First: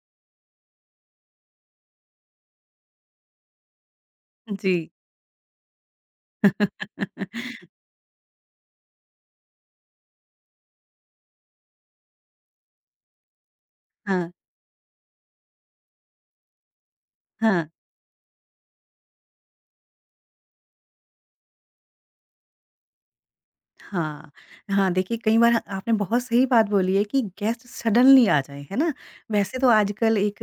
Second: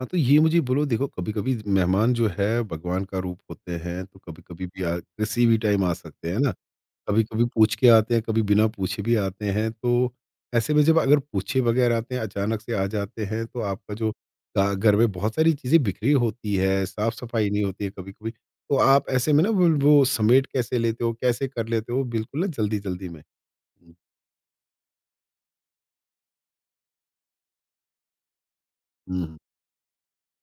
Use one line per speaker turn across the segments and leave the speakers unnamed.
हाँ, तो ये मुझे बोलो देखो कभी-कभी मेहमान जो है भगवान का रूप होते हैं, तो कभी-कभी भी
जी।
आ किसी भी टाइम आ सकते हैं ना। कभी-कभी पूछ के आते हैं, कभी बिना पूछे भी आते हैं, तो ऐसे में जब अगर पूछे बगैर आते हैं, अचानक से आ जाते हैं, तो आपका जो
हाँ,
गा घर में बहुत सारी चीज़ें बिखरी होती है, साफ-सफाई नहीं
हाँ।
होती है कभी-कभी, तो आप ऐसे में ना वो समेट कैसे लेते हो, कैसे कर लेते हो बिल्कुल ना जल्दी-जल्दी में?
हाँ, हाँ, देखिए कई बार आपने बहुत सही बात बोली है कि गेस्ट सडनली आ जाएँ, है ना?
हुँ, हुँ।
वैसे तो आजकल एक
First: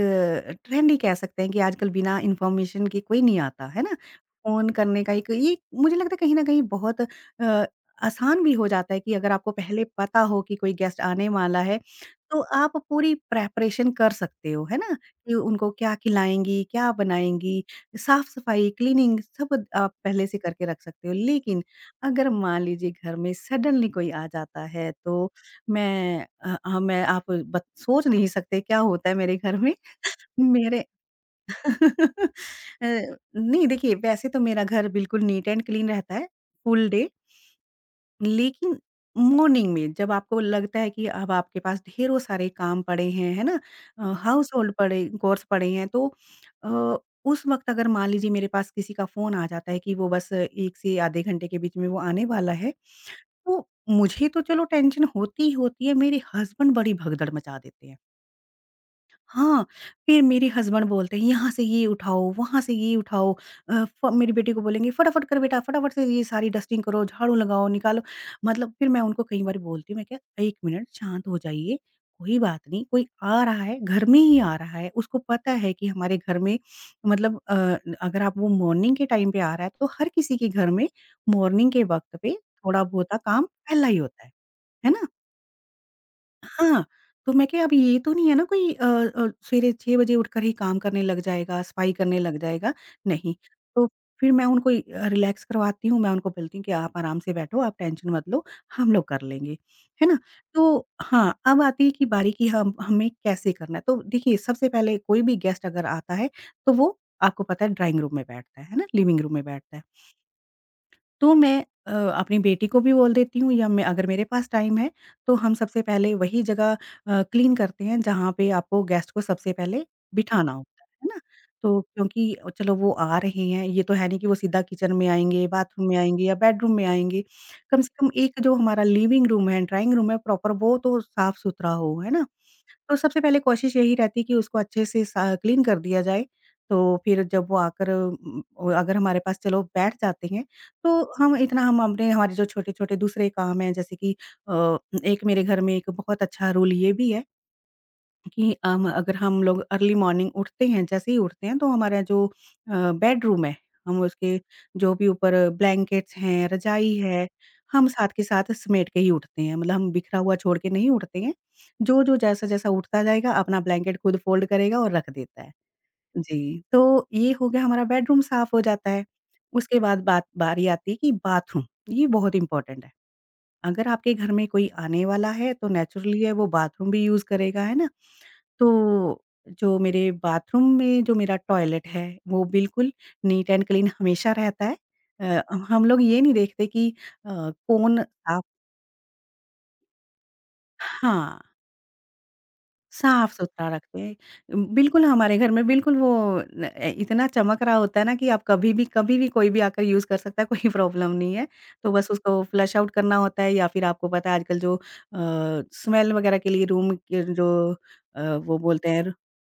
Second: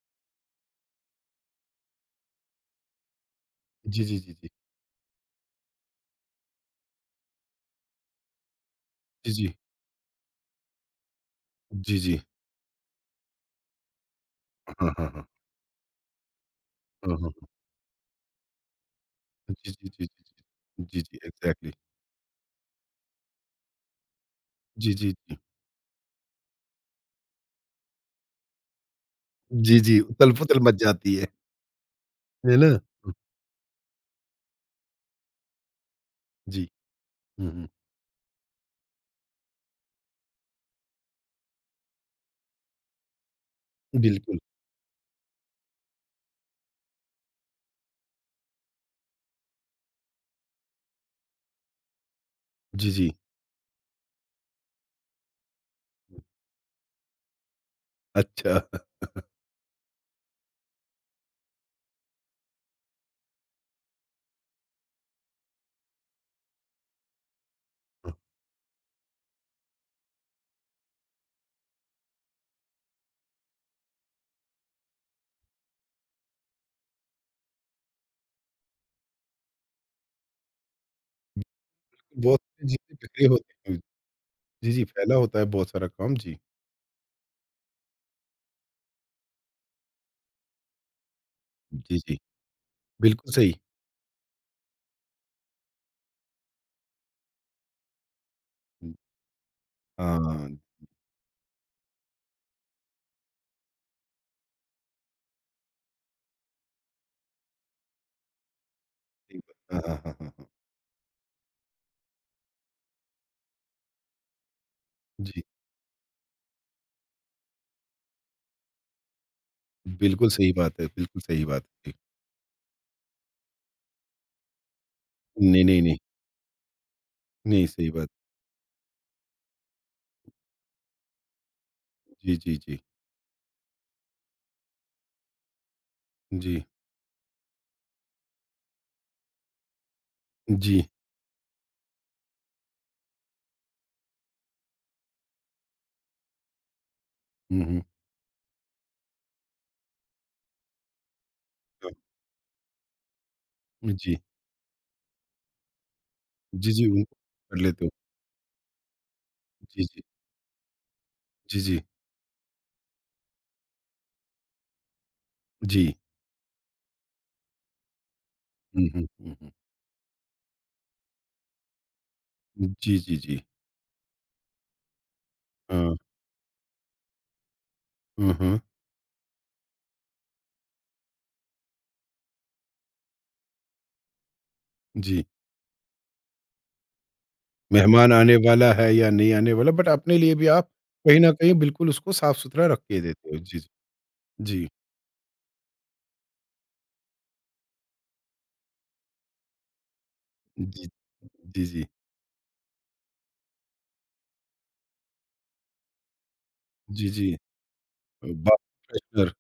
ट्रेंड ही कह सकते हैं कि आजकल बिना इन्फॉर्मेशन के कोई नहीं आता, है ना?
जी, जी, जी, जी।
फ़ोन करने का एक ये मुझे लगता है कहीं न कहीं बहुत आसान भी हो जाता है कि अगर
जी,
आपको
जी।
पहले पता हो कि कोई गेस्ट आने वाला है,
जी, जी।
तो आप पूरी प्रिपरेशन कर सकते हो, है ना?
हाँ, हाँ, हाँ।
कि उनको क्या खिलाएँगी, क्या
हाँ, हाँ।
बनाएँगी, साफ़-सफ़ाई, क्लीनिंग सब
जी, जी, जी,
आप
जी,
पहले से करके रख
जी। जी,
सकते हो।
जी,
लेकिन
एग्ज़ैक्टली।
अगर मान लीजिए घर में सडनली कोई आ जाता है
जी, जी,
तो
जी।
मैं हाँ, मैं आप बत सोच नहीं सकते क्या होता है मेरे घर में
जी, जी, उथल-पुथल मच
मेरे
जाती है ना? हुँ,
नहीं देखिए वैसे तो मेरा घर बिल्कुल नीट एंड क्लीन रहता है
जी।
फुल डे
हुँ, हुँ,
लेकिन मॉर्निंग में जब आपको लगता है कि अब आपके पास ढेरों सारे काम पड़े हैं, है ना?
बिल्कुल।
हाउस होल्ड पड़े कोर्स पड़े हैं तो अ, उस वक़्त अगर मान लीजिए मेरे पास किसी का फ़ोन आ जाता है कि वो बस 1 से आधे घंटे के बीच में वो आने वाला है।
जी, जी।
तो मुझे तो चलो टेंशन होती ही होती है, मेरे हस्बैंड बड़ी भगदड़ मचा देते हैं।
अच्छा।
हाँ, फिर मेरे हस्बैंड बोलते हैं, "यहाँ से ये उठाओ, वहाँ से ये उठाओ।" अ, फ मेरी बेटी को बोलेंगे, "फटाफट कर बेटा, फटाफट से ये सारी डस्टिंग करो, झाड़ू लगाओ, निकालो।" मतलब फिर मैं उनको कई बार बोलती हूँ, मैं क्या, "1 मिनट शांत हो जाइए, कोई बात नहीं, कोई आ रहा है, घर में ही आ रहा है, उसको पता है कि हमारे घर में मतलब अगर आप वो मॉर्निंग के टाइम पे आ रहा है, तो हर किसी के घर में मॉर्निंग के वक़्त पे
बहुत सी चीज़ें
थोड़ा-बहुत
बिखरी
काम
होती हैं।
पहला ही होता है।
जी, जी,
है ना?
फैला होता है बहुत सारा काम, जी।
हाँ, तो मैं क्या अब ये तो नहीं है ना कोई सवेरे 6 बजे उठकर ही काम करने लग जाएगा, सफाई
जी, जी,
करने लग जाएगा,
बिल्कुल
नहीं।
सही।
तो फिर मैं उनको रिलैक्स करवाती हूँ, मैं उनको बोलती हूँ कि आप आराम से बैठो, आप टेंशन मत लो, हम लोग कर लेंगे, है ना?
हाँ,
तो हाँ, अब आती है कि बारी कि हम हमें कैसे करना है। तो देखिए, सबसे पहले कोई भी गेस्ट अगर आता है, तो वो आपको पता है ड्राइंग रूम में बैठता है ना? लिविंग रूम
सही
में
बात।
बैठता
हाँ,
है।
हाँ, हाँ, हाँ। हाँ,
तो मैं अ, अपनी बेटी को भी बोल देती हूँ या मैं अगर मेरे पास टाइम है तो
जी,
हम सबसे पहले वही जगह क्लीन करते हैं जहाँ पे आपको गेस्ट को सबसे पहले
बिल्कुल
बिठाना
सही बात
होता
है,
है ना?
बिल्कुल सही बात
तो
है।
क्योंकि चलो वो आ रहे हैं, ये तो है नहीं कि वो सीधा किचन में आएँगे,
नहीं, नहीं,
बाथरूम में
नहीं।
आएँगे या बेडरूम में आएँगे।
नहीं,
कम से
सही
कम
बात।
एक जो हमारा लिविंग रूम है, ड्राइंग रूम है प्रॉपर वो तो साफ-सुथरा हो, है ना?
जी, जी, जी।
तो सबसे पहले कोशिश यही रहती है कि उसको अच्छे से सा क्लीन कर दिया जाए।
जी,
तो फिर जब वो आकर अगर हमारे पास चलो बैठ जाते हैं,
जी।
तो हम इतना हम अपने हमारे जो छोटे-छोटे दूसरे काम हैं जैसे कि अ, एक मेरे घर में एक बहुत अच्छा रूल ये भी है
हुँ, हुँ।
कि अगर हम लोग अर्ली मॉर्निंग उठते हैं, जैसे ही उठते हैं तो हमारा जो बेडरूम है,
हाँ,
हम
जी।
उसके जो भी ऊपर ब्लैंकेट्स हैं,
जी, जी,
रज़ाई
उनको
है,
कर लेते
हम
हो।
साथ के साथ समेट के ही उठते हैं। मतलब
जी,
हम
जी।
बिखरा हुआ छोड़ के नहीं उठते हैं।
जी, जी।
जो-जो, जैसा-जैसा उठता जाएगा अपना ब्लैंकेट खुद फ़ोल्ड करेगा और रख देता है।
जी।
जी, तो ये हो गया हमारा बेडरूम साफ हो
हुँ,
जाता है।
हुँ, हुँ,
उसके बाद बात बारी आती है कि बाथरूम, ये बहुत
हुँ।
इम्पोर्टेंट है।
जी, जी, जी।
अगर आपके घर में कोई आने वाला है तो
हाँ।
नेचुरली है वो बाथरूम भी यूज़ करेगा, है ना?
हुँ, हुँ।
तो जो मेरे बाथरूम में जो मेरा टॉयलेट है, वो बिल्कुल नीट एंड क्लीन हमेशा रहता है।
जी।
अ, हम लोग ये नहीं देखते कि अ, कौन
मेहमान आने
साफ
वाला है या नहीं आने वाला बट अपने लिए भी आप कहीं न
हाँ,
कहीं बिल्कुल उसको साफ-सुथरा रख के देते हो। जी,
साफ-सुथरा
जी।
रखते
जी।
हैं। बिल्कुल हमारे घर में बिल्कुल वो न अ, इतना चमक रहा होता है ना कि आप कभी भी कभी भी कोई भी आकर यूज़ कर सकता है, कोई प्रॉब्लम नहीं है।
जी, जी।
तो बस उसको फ्लश आउट करना होता है या फिर आपको पता है आजकल जो स्मेल वगैरह के लिए रूम
जी,
के
जी।
जो वो
बाथरूम
बोलते हैं
फ्रेशनर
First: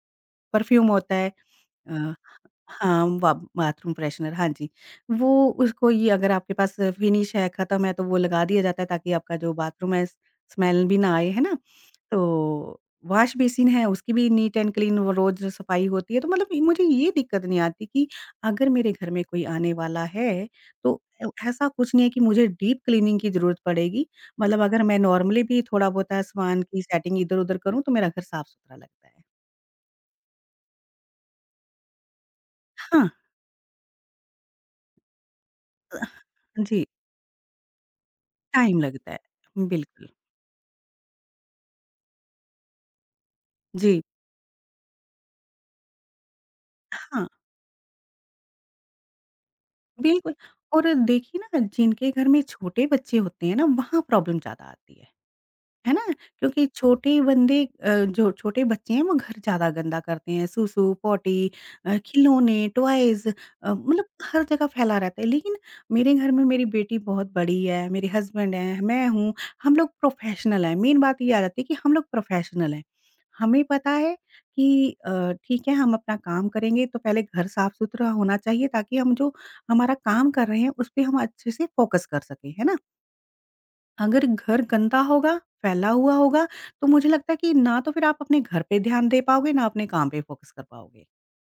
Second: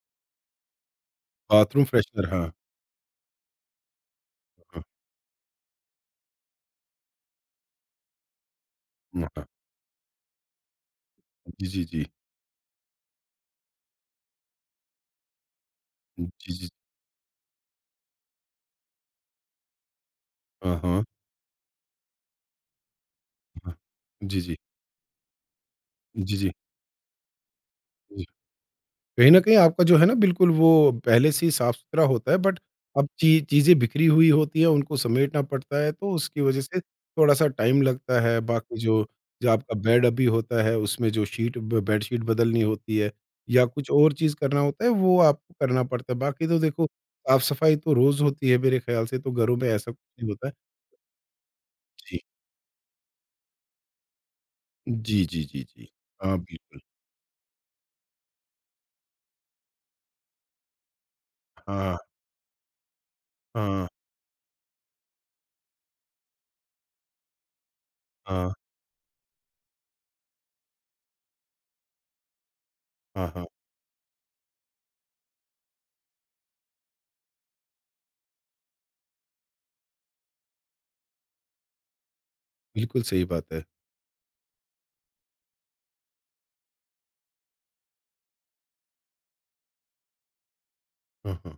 परफ्यूम होता है।
बाथरूम
अ
फ्रेशनर हाँ, हाँ,
हाँ, बा बाथरूम फ्रेशनर, हाँ जी।
हाँ।
वो उसको ये अगर आपके पास फिनिश है, खत्म है तो वो लगा दिया जाता है ताकि
हाँ,
आपका
हाँ।
जो बाथरूम है स्मेल भी ना आए, है ना?
जी, जी, जी।
तो वॉश बेसिन है उसकी भी नीट एंड क्लीन वो रोज़ सफाई होती है। तो मतलब
जी,
ये-
जी।
मुझे ये दिक्कत नहीं आती कि अगर मेरे घर में कोई आने वाला है
हाँ,
तो
हाँ,
ऐसा कुछ नहीं है कि मुझे डीप क्लीनिंग की ज़रूरत
हाँ।
पड़ेगी।
जी, जी।
मतलब अगर मैं नॉर्मली भी थोड़ा-बहुत
जी, जी।
सामान की सेटिंग इधर-उधर करूँ तो मेरा घर
जी।
साफ-सुथरा लगता है।
कहीं न कहीं आपका जो है ना बिल्कुल वो पहले से ही साफ-सुथरा होता है बट अब
हाँ
ची चीज़ें बिखरी हुई होती है, उनको समेटना पड़ता है तो उसकी वज़ह से
जी,
थोड़ा-सा टाइम लगता है। बाकी
टाइम
जो
लगता
जो
है।
आपका बेड
बिल्कुल।
अभी होता है उसमें जो शीट ब बेडशीट बदलनी होती है या कुछ
जी,
और चीज़ करना होता है वो आपको करना पड़ता है। बाकी तो देखो
हाँ,
साफ-सफाई तो रोज़ होती है मेरे ख़्याल से तो घरों में ऐसा कुछ नहीं
बिल्कुल
होता है।
और देखिए ना जिनके
जी।
घर में छोटे बच्चे होते हैं ना, वहाँ प्रॉब्लम ज़्यादा आती है।
जी, जी, जी, जी।
है ना?
हाँ,
क्योंकि
बिल्कुल।
छोटे बंदे जो छोटे बच्चे हैं वो घर ज़्यादा गंदा करते हैं, सुसु, पॉटी
हाँ,
खिलौने, टॉयज़
हाँ,
मतलब हर जगह फैला रहता है। लेकिन मेरे घर में मेरी बेटी बहुत बड़ी है, मेरे
हाँ,
हस्बैंड हैं, मैं हूँ, हम लोग प्रोफ़ेशनल हैं। मेन बात ये आ जाती है कि हम लोग प्रोफ़ेशनल हैं।
हाँ, हाँ।
हमें पता है कि अ, ठीक है हम अपना काम करेंगे तो पहले घर साफ़-सुथरा होना चाहिए ताकि हम जो हमारा काम कर रहे हैं उस पे हम अच्छे से फ़ोकस कर सकें, है ना?
बिल्कुल सही बात है।
अगर घर गंदा होगा, फैला हुआ होगा, तो मुझे लगता है कि ना तो फिर आप अपने घर पे ध्यान दे पाओगे, ना अपने काम पे फ़ोकस कर पाओगे।
हाँ, हाँ।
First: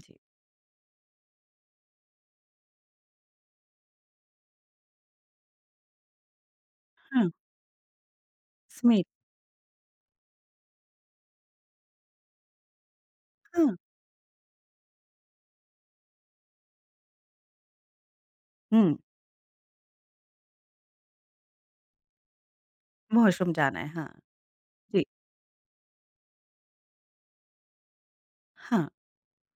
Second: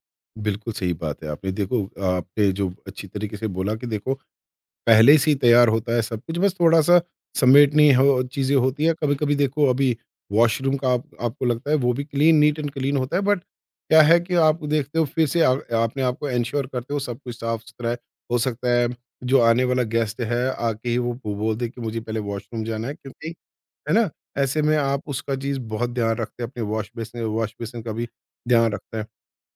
जी,
बिल्कुल सही बात है। आपने देखो आपने जो अच्छी तरीके से बोला कि देखो पहले से ही तैयार होता है सब कुछ, बस थोड़ा-सा
हाँ,
समेटनी हो चीज़ें होती है।
स्मेल
कभी-कभी देखो अभी वॉशरूम का आप आपको लगता है वो भी क्लीन नीट एंड क्लीन होता है बट
हाँ,
क्या है कि आप देखते हो फिर से आ आपने आपको एंश्योर करते हो सब कुछ साफ-सुथरा है। हो सकता है
हुँ,
जो आने वाला गेस्ट है आके ही वो बो बोल दे कि मुझे पहले वॉशरूम जाना है क्योंकि
वॉशरूम जाना है,
है ना?
हाँ,
ऐसे में आप
जी,
उसका चीज़ बहुत ध्यान रखते हैं अपने वॉश बेसिन का भी ध्यान
हाँ,
रखते हैं।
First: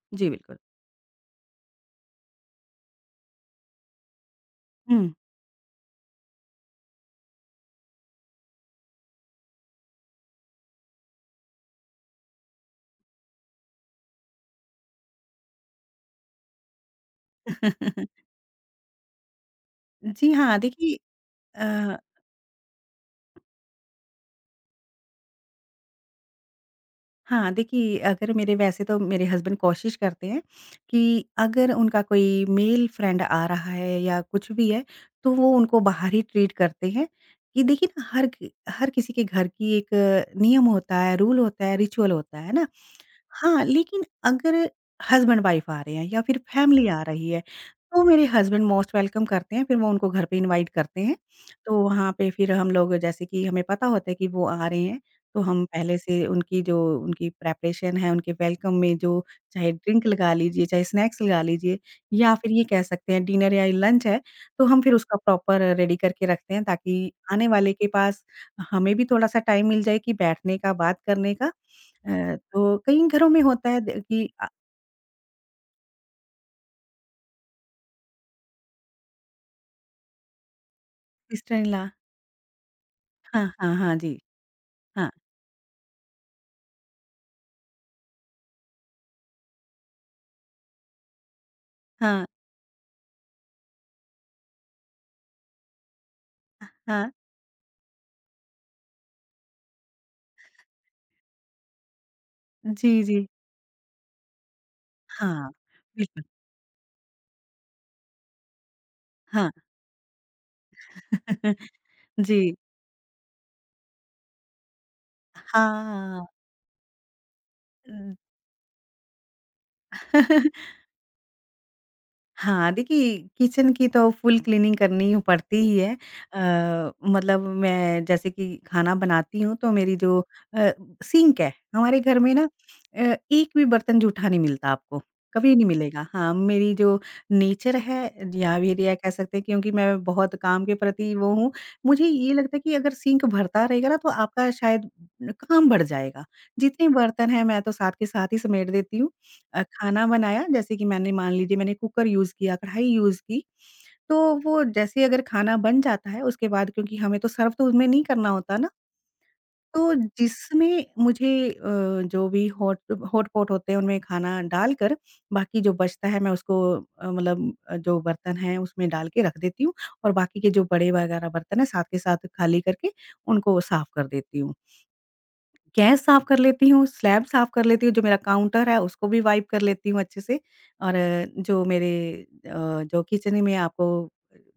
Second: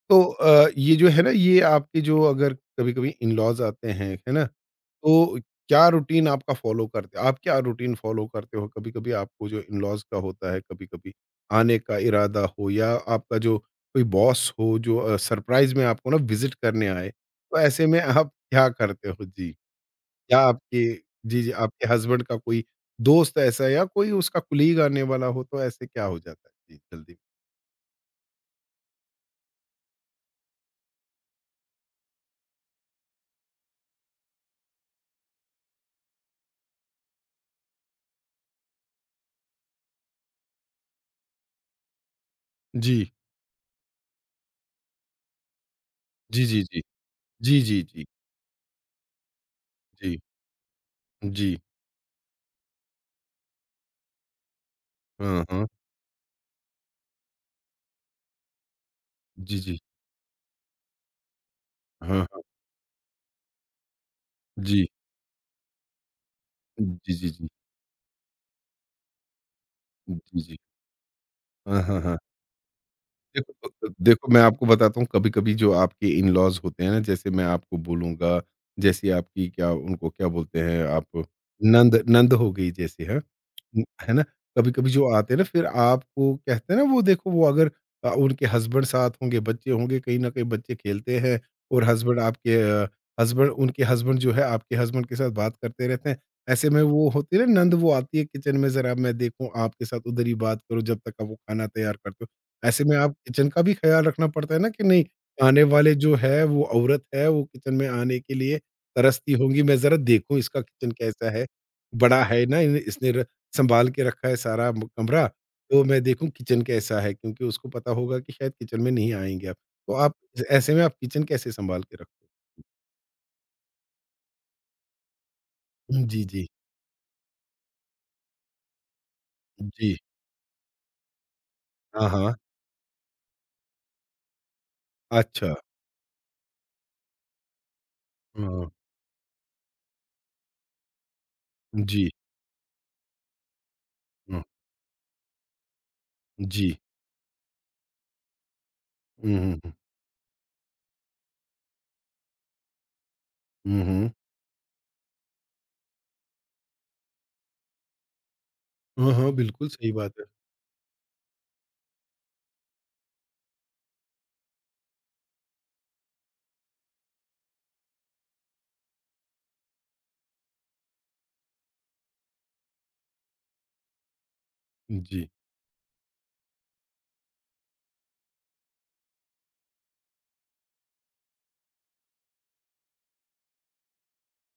तो
जी बिल्कुल,
ये जो है ना ये आपके जो अगर कभी-कभी इन-लॉज़ आते हैं, है ना?
हुँ।
तो क्या रूटीन आपका फ़ॉलो करते आप क्या रूटीन फ़ॉलो करते हो? कभी-कभी आपको जो इन-लॉज़ का होता है, कभी-कभी आने का इरादा हो या आपका जो कोई बॉस हो जो सरप्राइज़ में आपको ना विज़िट करने आए, तो ऐसे में आप क्या करते हो? जी,
जी
या
हाँ,
आपके
देखिए
जी, जी, आपके
अ
हस्बैंड का कोई दोस्त ऐसा है, या कोई उसका कलीग आने वाला हो, तो ऐसे क्या हो जाता है? जी, जल्दी।
हाँ, देखिए अगर मेरे वैसे तो मेरे हस्बैंड कोशिश करते हैं कि अगर उनका कोई मेल फ्रेंड आ रहा है या कुछ भी है, तो वो उनको बाहर ही ट्रीट करते हैं। कि देखिए ना हर किसी के घर की एक नियम होता है, रूल होता है, रिचुअल होता है ना?
जी,
हाँ, लेकिन अगर हस्बैंड वाइफ़ आ रहे हैं या फिर
जी, जी, जी।
फैमिली आ रही है,
जी, जी,
तो
जी,
मेरे हस्बैंड मोस्ट वेलकम करते हैं, फिर वो उनको
जी,
घर पे इनवाइट करते हैं।
जी।
तो वहाँ पे फिर हम लोग जैसे कि हमें पता होता है कि वो आ रहे हैं, तो
हाँ,
हम
हाँ।
पहले से उनकी जो उनकी प्रिपरेशन है, उनके वेलकम में जो
जी,
चाहे
जी।
ड्रिंक लगा लीजिए, चाहे स्नैक्स लगा लीजिए
हाँ,
या
हाँ।
फिर ये कह सकते हैं डिनर या लंच है, तो हम
जी।
फिर उसका प्रॉपर रेडी करके रखते हैं ताकि
जी, जी,
आने
जी।
वाले के पास हमें भी थोड़ा-सा टाइम मिल जाए कि
जी,
बैठने
जी।
का, बात करने का
हाँ, हाँ, हाँ।
तो कई घरों में होता
देखो
है द कि
देखो मैं आपको बताता हूँ कभी-कभी जो आपके इन-लॉज़ होते हैं ना, जैसे मैं आपको बोलूँगा, जैसे आपकी क्या उनको क्या बोलते हैं आप
सिस्टर इन लॉ
नंद नंद हो गई जैसे हाँ,
हाँ, हाँ, हाँ
है
जी।
ना? कभी-कभी जो
हाँ,
आते हैं ना फिर आपको कहते हैं ना वो देखो वो अगर उनके हस्बैंड साथ होंगे, बच्चे होंगे, कहीं न कहीं बच्चे खेलते हैं और हस्बैंड
हाँ,
आपके हस्बैंड उनके हस्बैंड जो है आपके हस्बैंड के साथ बात करते रहते हैं। ऐसे में वो
हाँ।
होती है ना नंद वो आती है किचन में ज़रा मैं देखूँ आपके साथ उधर ही बात करो जब तक आप वो खाना तैयार करते हो। ऐसे
जी,
में आप
जी।
किचन का भी ख़्याल रखना पड़ता है ना कि नहीं,
हाँ,
आने वाले जो
बिल्कुल।
है वो औरत है, वो किचन में आने के लिए तरसती
हाँ।
होंगी, मैं ज़रा देखूँ इसका किचन कैसा है? बड़ा
जी।
है ना इन इसने र सँभाल के रखा है सारा म कमरा, तो मैं
हाँ।
देखूँ किचन कैसा है? क्योंकि उसको पता होगा कि शायद किचन में नहीं आएँगे आप। तो आप
अ
ऐसे में आप किचन कैसे सँभाल के रखते
हाँ, देखिए किचन की तो फुल क्लीनिंग करनी ही पड़ती ही है।
हो? जी, जी।
अ, मतलब मैं जैसे कि खाना बनाती हूँ तो मेरी
जी।
जो अ, सिंक है, हमारे
हाँ,
घर में
हाँ।
ना एक भी बर्तन जूठा नहीं मिलता आपको,
अच्छा।
कभी नहीं मिलेगा। हाँ, मेरी जो नेचर है या
हाँ।
फिर ये कह सकते हैं क्योंकि मैं बहुत काम के प्रति वो हूँ, मुझे
जी।
ये लगता है कि अगर सिंक भरता रहेगा ना तो
हाँ।
आपका शायद काम बढ़ जाएगा।
जी।
जितने बर्तन हैं मैं तो साथ के साथ ही समेट देती हूँ।
हुँ, हुँ, हुँ।
खाना बनाया जैसे कि मैंने मान लीजिए मैंने कुकर यूज़ किया, कढ़ाई यूज़ की,
हुँ, हुँ।
तो वो जैसे अगर खाना बन जाता है उसके बाद क्योंकि हमें तो सर्व तो उसमें नहीं करना होता ना,
हाँ, हाँ, बिल्कुल सही
तो
बात है।
जिसमें मुझे जो भी हॉट-पॉट होते हैं उनमें खाना डालकर बाकी जो बचता है मैं उसको जो बर्तन हैं उसमें डाल के रख देती हूँ और बाकी के जो बड़े वगैरह बर्तन हैं साथ के साथ खाली करके उनको साफ़ कर देती हूँ।
जी।
गैस साफ कर लेती हूँ, स्लैब साफ कर लेती हूँ, जो मेरा काउंटर है उसको भी वाइप कर लेती हूँ अच्छे से और जो मेरे जो किचन में आपको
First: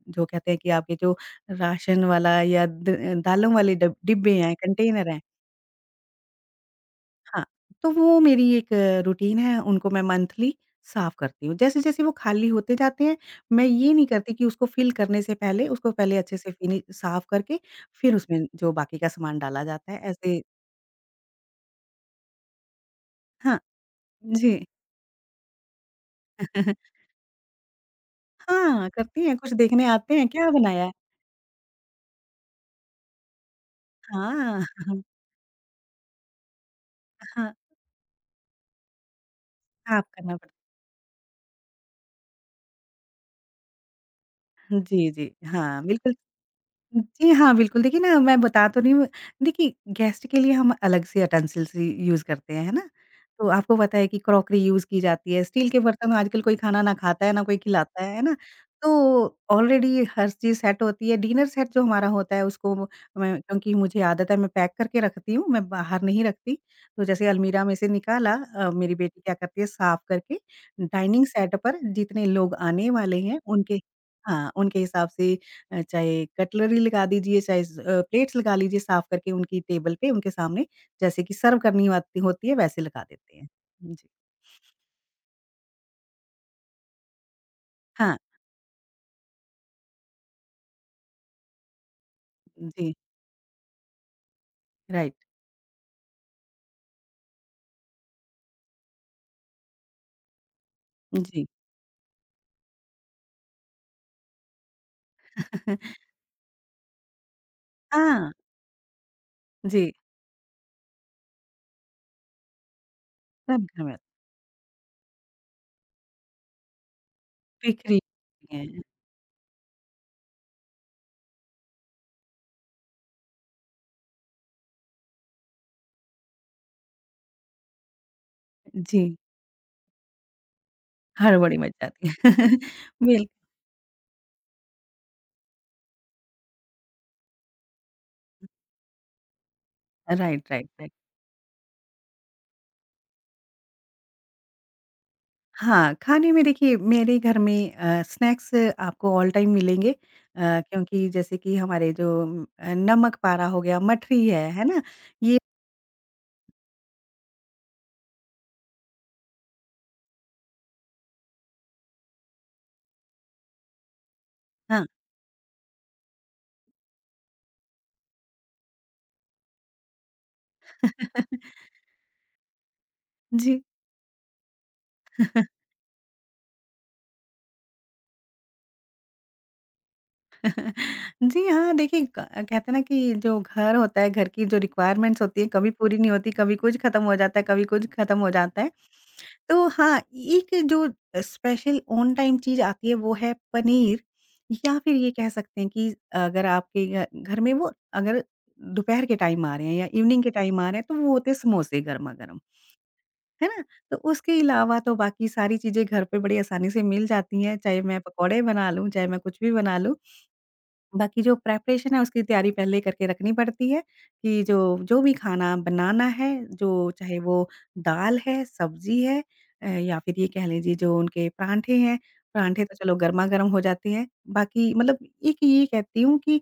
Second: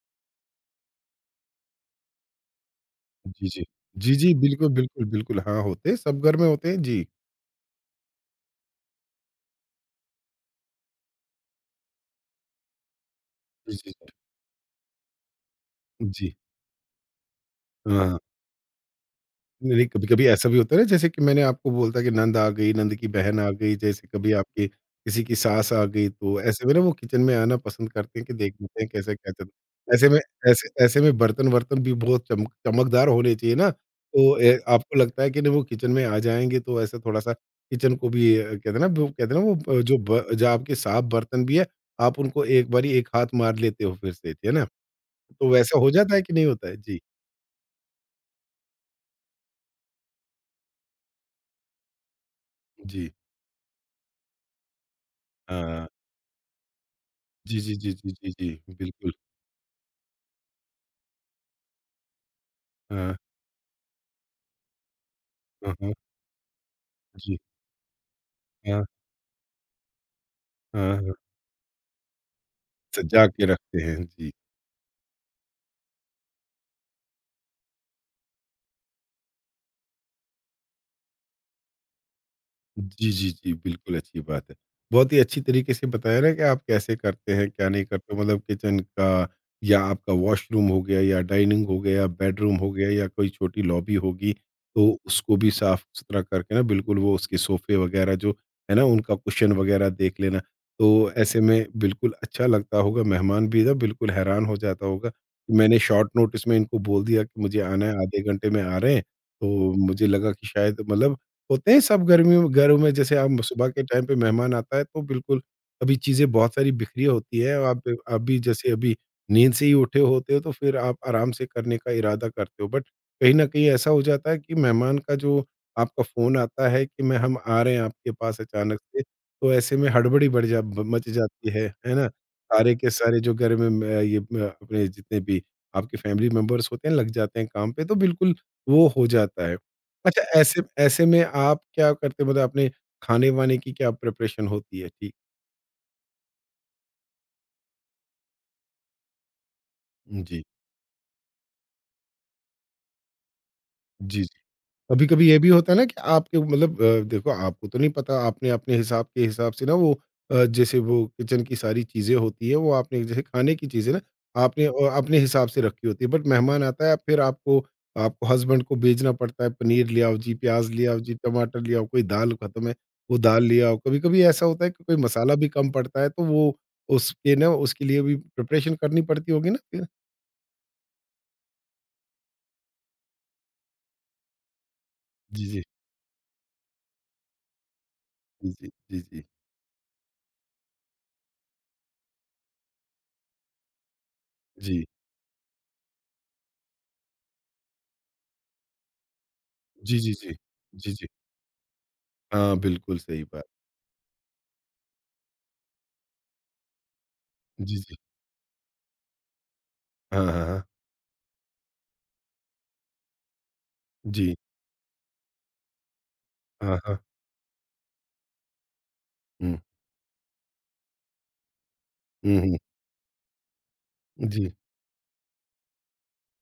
जो कहते हैं कि आपके जो राशन वाला या द
जी,
दालों
जी।
वाले डब
जी,
डिब्बे
जी,
हैं,
बिल्कुल, बिल्कुल,
कंटेनर हैं
बिल्कुल। हाँ, होते हैं, सब घर में होते हैं। जी।
हाँ, तो वो मेरी एक रूटीन है, उनको मैं मंथली साफ करती हूँ। जैसे-जैसे वो खाली होते जाते हैं, मैं
जी, जी,
ये नहीं
जी।
करती कि उसको फिल करने से पहले उसको पहले
जी,
अच्छे से फिनि साफ करके फिर
हाँ।
उसमें जो बाकी का सामान डाला
नहीं, नहीं,
जाता है,
कभी-कभी
ऐसे
ऐसा भी होता है ना जैसे कि मैंने आपको बोलता कि नंद आ गई, नंद की बहन आ
हाँ,
गई, जैसे कभी
जी।
आपके किसी की सास आ गई, तो ऐसे में ना वो किचन में आना पसंद करते हैं कि देख लेते हैं
हाँ,
कैसे
करती
क्या
हैं,
चल
कुछ देखने
ऐसे
आते
में
हैं, क्या
ऐसे
बनाया है?
ऐसे में बर्तन-वर्तन भी बहुत चमकदार होने चाहिए ना, तो
हाँ,
आपको
हाँ,
लगता है कि नहीं वो किचन में आ जाएँगे तो ऐसे थोड़ा-सा
हाँ,
किचन को भी कहते हैं ना वो कहते हैं ना वो जो
आप
ब
करना
जो
पड़ता
आपके साफ बर्तन भी है, आप उनको एक बारी एक हाथ मार लेते हो फिर से, है ना?
है। जी, जी,
तो वैसा
हाँ,
हो
बिल्कुल
जाता है कि नहीं होता है? जी।
जी हाँ, बिल्कुल। देखिए ना मैं बता तो रही हूँ देखिए गेस्ट के लिए हम अलग से युटेंसिल्स यूज़ करते हैं, है ना?
जी।
तो आपको पता है कि क्रॉकरी यूज़ की जाती है, स्टील के
हाँ।
बर्तन में आजकल कोई खाना ना खाता है, ना कोई
जी, जी, जी,
खिलाता
जी,
है
जी,
ना?
जी, बिल्कुल।
तो ऑलरेडी हर चीज़ सेट होती है, डिनर सेट जो हमारा होता है उसको
हाँ,
मैं क्योंकि मुझे आदत है मैं पैक करके रखती हूँ, मैं
हाँ, हाँ,
बाहर नहीं रखती। तो जैसे
जी,
अलमीरा में से निकाला,
हाँ,
मेरी बेटी क्या करती है साफ करके
हाँ, हाँ,
डाइनिंग सेट पर जितने लोग आने वाले
सजा
हैं
के
उनके,
रखते हैं। जी।
हाँ, उनके हिसाब से चाहे कटलरी लगा दीजिए, चाहे प्लेट्स लगा लीजिए साफ करके उनकी टेबल पे, उनके सामने जैसे कि सर्व करनी आती होती है वैसे लगा
जी, जी,
देते हैं।
जी, बिल्कुल
जी।
अच्छी बात है। बहुत ही अच्छी तरीके से बताया ना कि आप कैसे करते हैं, क्या नहीं करते
हाँ,
हो मतलब किचन का या आपका वॉशरूम हो गया या डाइनिंग हो गया, या बेडरूम हो गया
जी,
या कोई छोटी लॉबी होगी, तो
राइट,
उसको भी साफ़-सुथरा करके ना बिल्कुल वो उसके सोफ़े वग़ैरह जो है ना, उनका कुशन वग़ैरह देख लेना। तो ऐसे
जी।
में बिल्कुल अच्छा लगता होगा, मेहमान भी ना बिल्कुल हैरान हो जाता होगा। कि मैंने शॉर्ट नोटिस में इनको बोल दिया कि मुझे आना है, आधे
हाँ,
घंटे में आ रहे हैं, तो
जी,
मुझे लगा कि शायद मतलब होते हैं सब गर्मियों में घरों में जैसे आप
सब
सुबह
घर
के
में
टाइम पे मेहमान आता है तो बिल्कुल अभी चीज़ें बहुत सारी बिखरी होती है आप
बिखरी
भी
हुई
जैसे
हैं।
अभी नींद से ही उठे होते हो तो फिर आप आराम से करने का इरादा करते हो बट कहीं ना कहीं ऐसा हो जाता है कि मेहमान का जो आपका फ़ोन आता है कि मैं हम आ रहे हैं आपके पास अचानक से
जी,
तो ऐसे में हड़बड़ी बढ़ जा मच जाती
हड़बड़ी मच
है ना
जाती है।
सारे के सारे
बिल
जो घर में ये अपने जितने भी आपके फैमिली मेंबर्स होते हैं लग जाते हैं काम पे तो बिल्कुल वो हो जाता है अच्छा
राइट,
ऐसे
राइट, राइट।
ऐसे में आप क्या करते हैं मतलब अपने खाने-वाने की क्या प्रिपरेशन होती है? ठीक।
हाँ, खाने में देखिए मेरे घर में स्नैक्स आपको ऑल टाइम मिलेंगे।
जी।
क्योंकि जैसे कि हमारे जो नमक पारा हो गया,
जी,
मठरी
जी।
है ना?
कभी-कभी
ये
ये भी होता है ना कि आपके मतलब देखो आपको तो नहीं पता आपने अपने हिसाब से ना वो जैसे वो किचन की सारी चीज़ें होती है वो आपने जैसे खाने की चीज़ें ना आपने
हाँ।
अपने हिसाब से रखी होती है बट मेहमान आता है फिर आपको आपको हस्बैंड को भेजना पड़ता है पनीर ले आओ जी, प्याज़ ले आओ जी, टमाटर ले आओ, कोई दाल ख़त्म है वो दाल ले
जी,
आओ। कभी-कभी ऐसा होता है कि कोई मसाला भी कम पड़ता है तो वो उसके ना उसके लिए भी प्रिपरेशन करनी पड़ती होगी ना फिर?
जी हाँ, देखिए क कहते हैं ना कि जो घर होता है, घर की जो रिक्वायरमेंट्स होती
जी,
हैं,
जी।
कभी पूरी नहीं होती, कभी कुछ खत्म हो जाता है, कभी कुछ खत्म हो
जी,
जाता है।
जी, जी, जी।
तो हाँ, एक जो स्पेशल ऑन टाइम चीज़ आती है, वो है पनीर। या
जी।
फिर ये कह सकते हैं कि अगर आपके घ घर में वो, अगर दोपहर के टाइम आ रहे हैं या
जी, जी,
इवनिंग के
जी।
टाइम आ रहे हैं,
जी,
तो
जी।
वो होते हैं समोसे गरमा-गरम,
हाँ, बिल्कुल सही बात।
है ना? तो उसके अलावा तो बाकी सारी चीज़ें घर पे बड़ी आसानी से मिल जाती हैं,
जी,
चाहे
जी।
मैं पकौड़े बना लूँ, चाहे मैं कुछ भी बना लूँ।
हाँ, हाँ, हाँ।
बाकी जो प्रेपरेशन है उसकी तैयारी पहले करके रखनी पड़ती है
जी।
कि जो जो भी खाना बनाना है,
हाँ,
जो
हाँ।
चाहे वो दाल है, सब्ज़ी है,
हुँ।
या फिर ये कह लीजिए जो उनके पराँठे हैं,
हुँ, हुँ।
पराँठे तो चलो गरमा-गरम हो जाते हैं।
जी।
बाकी मतलब एक ये कहती हूँ कि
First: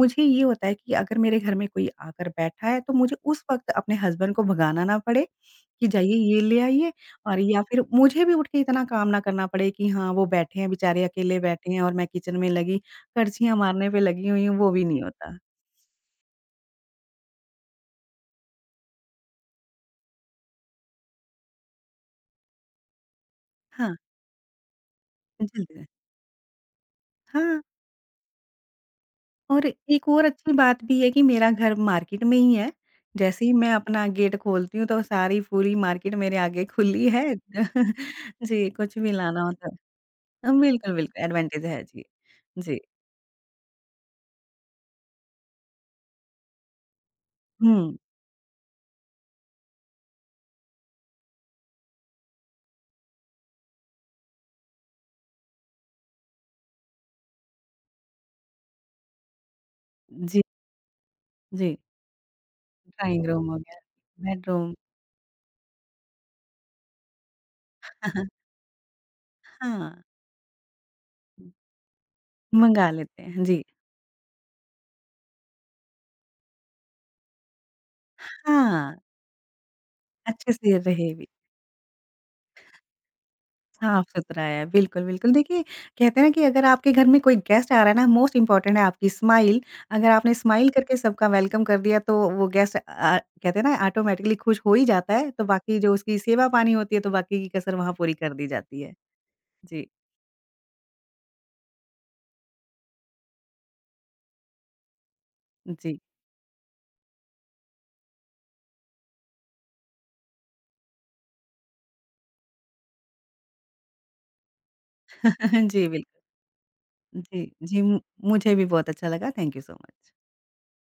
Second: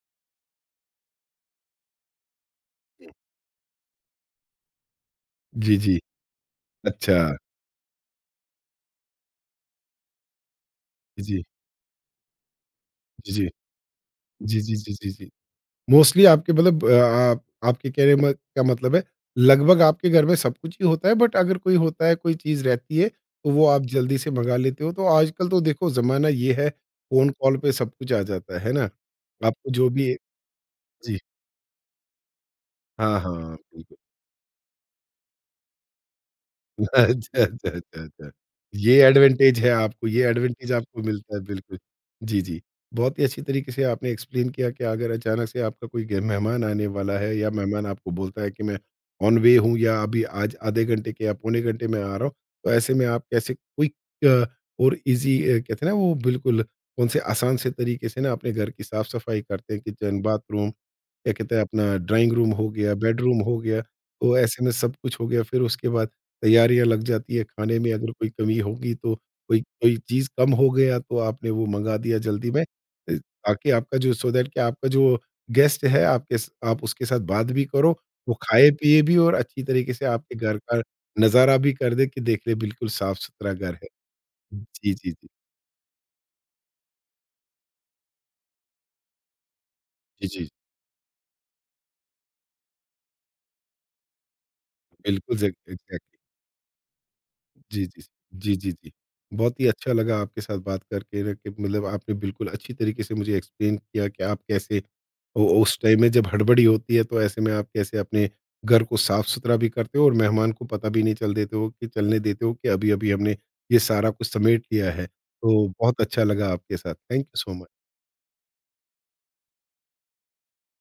मुझे ये होता है कि अगर मेरे घर में कोई आकर बैठा है तो मुझे उस वक़्त अपने हस्बैंड को भगाना ना पड़े
जी,
कि
जी।
जाइए ये ले आइए,
अच्छा।
और या फिर मुझे भी उठ के इतना काम ना करना पड़े कि हाँ, वो बैठे हैं बेचारे अकेले
जी।
बैठे हैं और मैं किचन में लगी
जी, जी।
करछियाँ मारने पे लगी हुई हूँ,
जी,
वो
जी,
भी
जी,
नहीं
जी, जी।
होता।
मोस्टली आपके मतलब आप आपके कहने म का मतलब है लगभग आपके घर में सब कुछ ही होता है बट अगर कोई होता है, कोई चीज़ रहती है, तो वो आप
हाँ,
जल्दी से मँगा लेते हो। तो आजकल तो
जल्दी से।
देखो ज़माना ये है, फ़ोन कॉल
हाँ,
पे सब कुछ आ जाता है ना?
और
आपको जो
एक
भी
और अच्छी बात भी है
जी।
कि मेरा घर मार्केट में ही है।
हाँ,
जैसे ही
हाँ।
मैं
बिल्कुल।
अपना गेट खोलती हूँ, तो सारी पूरी मार्केट मेरे आगे खुली है।
अच्छा, अच्छा, अच्छा, अच्छा।
जी,
ये
कुछ भी लाना
एडवांटेज
होता
है
है।
आपको, ये एडवांटेज
बिल्कुल,
आपको
बिल्कुल
मिलता है
एडवांटेज
बिल्कुल।
है जी।
जी, जी।
जी,
बहुत ही अच्छी तरीके से आपने एक्सप्लेन किया कि अगर अचानक से आपका कोई गे मेहमान आने वाला है या मेहमान
हुँ,
आपको बोलता है कि मैं ऑन वे हूँ या अभी आज आधे घंटे के या पौने घंटे में आ रहा हूँ, तो ऐसे में आप कैसे क्विक अ, और ईज़ी कहते हैं ना वो बिल्कुल कौन से आसान से तरीके से ना अपने घर की साफ-सफाई करते हैं किचन,
जी,
बाथरूम क्या कहते हैं
जी।
अपना ड्राइंग रूम हो गया,
ड्राइंग
बेडरूम
रूम हो
हो
गया,
गया, तो ऐसे में
बेडरूम।
सब कुछ हो गया, फिर उसके बाद तैयारियाँ लग जाती है, खाने में अगर कोई कमी होगी तो कोई कोई
हाँ।
चीज़ कम हो गया तो आपने वो मँगा दिया जल्दी में
मंगा लेते हैं जी।
ताकि आपका जो सो दैट कि आपका जो गेस्ट है आपके स आप उसके साथ बात भी करो, वो
हाँ,
खाए-पिए भी और अच्छी तरीके से आपके
अच्छे
घर
से
का
रहे भी।
नज़ारा भी कर दे कि देख ले बिल्कुल साफ-सुथरा घर है।
साफ-सुथरा है,
जी,
बिल्कुल,
जी, जी।
बिल्कुल। देखिए, कहते हैं ना कि अगर आपके घर में कोई गेस्ट आ रहा है ना, मोस्ट इम्पोर्टेंट है आपकी स्माइल। अगर
जी,
आपने
जी।
स्माइल करके सबका वेलकम कर दिया, तो वो गेस्ट कहते हैं ना ऑटोमैटिकली खुश हो ही जाता है,
बिल्कुल,
तो
ज़
बाकी जो उसकी
एग्ज़ैक्टली।
सेवा-पानी होती है, तो बाकी की कसर
जी,
वहाँ
जी।
पूरी कर दी
जी, जी,
जाती
जी।
है।
बहुत ही
जी,
अच्छा लगा आपके साथ बात करके ना कि मतलब आपने बिल्कुल अच्छी तरीके से मुझे एक्सप्लेन किया कि आप कैसे उ उस
जी।
टाइम में जब हड़बड़ी होती है तो ऐसे में आप कैसे अपने घर को साफ-सुथरा भी करते हो और मेहमान को पता भी नहीं चल देते हो कि चलने देते हो कि अभी-अभी हमने ये सारा कुछ समेट लिया है। तो
जी,
बहुत
बिल्कुल।
अच्छा लगा आपके साथ। थैंक यू
जी,
सो
जी,
मच।
मु मुझे भी बहुत अच्छा लगा। Thank you so much.